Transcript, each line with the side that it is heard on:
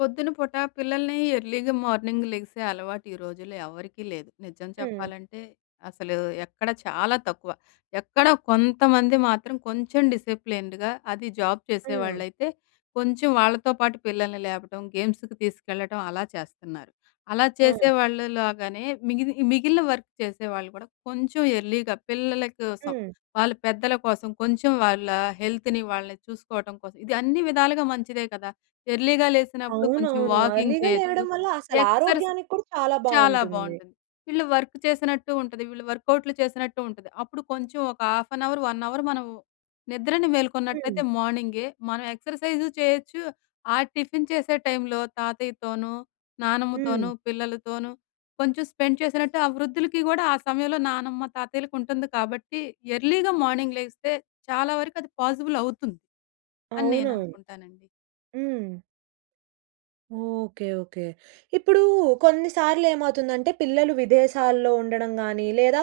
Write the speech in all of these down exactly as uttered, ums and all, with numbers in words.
left: పొద్దున పూట పిల్లల్ని ఎర్లీగా మార్నింగ్ లెగిసే అలవాటు ఈ రోజుల్లో ఎవరికీ లేదు. నిజం
right: హ్మ్.
left: చెప్పాలంటే అసలు ఎక్కడా చాలా తక్కువ. ఎక్కడ కొంతమంది మాత్రం కొంచెం డిసిప్లిన్డ్‌గా అది జాబ్
right: హ్మ్.
left: చేసేవాళ్ళైతే, కొంచెం వాళ్ళతో పాటు పిల్లల్ని లేపడం, గేమ్స్‌కి తీసుకెళ్లడం, అలా చేస్తున్నారు. అలా
right: హ్మ్.
left: చేసేవాళ్ళు లాగానే మిగిలి మిగిలిన వర్క్ చేసేవాళ్ళు కూడా కొంచెం ఎర్లీగా పిల్లల కోసం,
right: హ్మ్.
left: వాళ్ళు పెద్దల కోసం కొంచెం వాళ్ళ హెల్త్‌ని వాళ్ళని చూసుకోవటం కోసం, ఇది అన్ని విధాలుగా మంచిదే కదా! ఎర్లీగా లేసినప్పుడు కొంచెం
right: అవునవును.
left: వాకింగ్
right: ఎర్లీగా
left: చేయొచ్చు.
right: లేవడం వల్ల
left: ఎక్సర్‌సైజ్
right: అసలారోగ్యానికి కూడా చాలా
left: చాలా
right: బాగుంటుంది.
left: బాగుంటుంది. వీళ్ళు వర్క్ చేసినట్టు ఉంటది. వీళ్ళు వర్కౌట్‌లు చేసినట్టు ఉంటుది. అప్పుడు కొంచెం ఒక half an hour, one hour మనం నిద్రని మేల్కొన్నట్లయితే
right: హ్మ్.
left: మార్నింగే మనం ఎక్సర్‌సైజ్ చేయొచ్చు ఆహ్, టిఫిన్ చేసే టైమ్‌లో తాతయ్యతోను,
right: హ్మ్.
left: నానమ్మతోను, పిల్లలతోనూ కొంచెం స్పెండ్ చేసినట్టు, ఆ వృద్ధులకి కూడా ఆ సమయంలో నానమ్మ తాతయ్యలకుంటుంది కాబట్టి ఎర్లీగా మార్నింగ్ లేగిస్తే చాలా వరకు అది పాజిబుల్ అవుతుంది అని నేను
right: అవునవును.
left: అనుకుంటానండి.
right: హ్మ్. Okay okay. ఇప్పుడూ కొన్ని సార్లు ఏమవుతుందంటే పిల్లలు విదేశాల్లో ఉండడం గాని, లేదా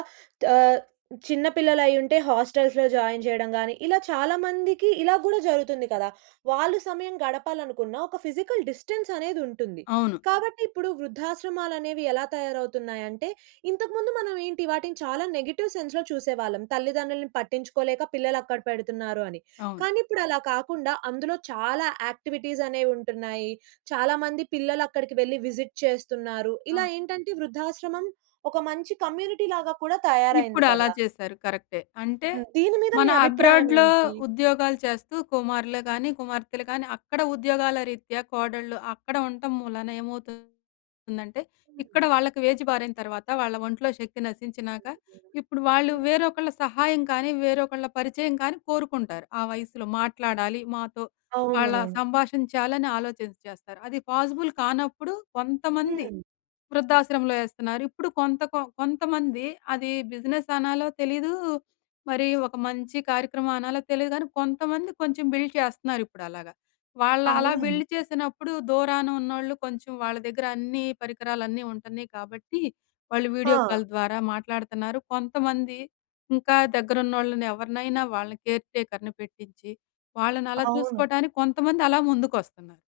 right: ఆహ్, చిన్న పిల్లలైయ్యుంటే హాస్టల్స్‌లో జాయిన్ చేయడం గాని, ఇలా చాలా మందికి ఇలా కూడా జరుగుతుంది కదా! వాళ్ళు సమయం గడపాలనుకున్నా ఒక ఫిజికల్ డిస్టెన్స్ అనేదుంటుంది.
left: అవును.
right: కాబట్టి ఇప్పుడు వృద్ధాశ్రమాలనేవి ఎలా తయారవుతున్నాయంటే ఇంతకు ముందు మనమేంటి వాటిని చాలా నెగెటివ్ సెన్స్‌లో చూసేవాళ్ళం. తల్లిదండ్రులని పట్టించుకోలేక పిల్లలక్కడ పెడుతున్నారు అని.
left: అవును.
right: కానీ ఇప్పుడలా కాకుండా అందులో చాలా యాక్టివిటీస్ అనేవుంటున్నాయి. చాలా మంది పిల్లలు అక్కడికి వెళ్లి విజిట్ చేస్తున్నారు. ఇలా
left: అవును.
right: ఏంటంటే వృద్ధాశ్రమం ఒక మంచి కమ్యూనిటీలాగా కూడా తయారయింది
left: ఇప్పుడలా
right: కదా!
left: చేశారు కరెక్టే. అంటే
right: హ్మ్. దీని మీద మీ
left: మన అబ్రాడ్‌లో
right: అభిప్రాయమేంటి?
left: ఉద్యోగాలు చేస్తూ కుమారులే కానీ, కుమార్తెలే కానీ, అక్కడ ఉద్యోగాల రీత్యా కోడళ్ళు, అక్కడ ఉంటం మూలాన ఏమవుతుందంటే ఇక్కడ వాళ్ళకి ఏజ్ బారైన తర్వాత వాళ్ళ ఒంట్లో శక్తి నశించినాక, ఇప్పుడు వాళ్ళు వేరొకళ్ళ సహాయం కానీ, వేరొకళ్ళ పరిచయం కానీ కోరుకుంటారు. ఆ వయస్సులో మాట్లాడాలి మాతో, వాళ్ళ
right: అవునవును.
left: సంభాషించాలని ఆలోచించి చేస్తారు. అది పాజిబుల్ కానప్పుడు కొంతమంది
right: హ్మ్.
left: వృద్ధాశ్రమంలో ఏస్తున్నారు. ఇప్పుడు కొంత కొంతమంది అది బిజినెస్ అనాలో తెలీదూ, మరి ఒక మంచి కార్యక్రమం అనాలో తెలియదు కానీ, కొంతమంది కొంచెం బిల్డ్ చేస్తున్నారు ఇప్పుడలాగా. వాళ్ళలా
right: అవును.
left: బిల్డ్ చేసినప్పుడు దూరానున్నోళ్ళు కొంచెం వాళ్ళ దగ్గర అన్నీ పరికరాలన్నీ ఉంటున్నాయి. కాబట్టి వాళ్ళు వీడియో
right: హా!
left: కాల్ ద్వారా మాట్లాడుతున్నారు. కొంతమంది ఇంకా దగ్గరున్నోళ్ళనెవరినైనా వాళ్ళని కేర్ టేకర్‌ని పెట్టిచ్చి, వాళ్ళనలా
right: అవును.
left: చూసుకోవడానికి కొంతమందలా ముందుకొస్తున్నారు.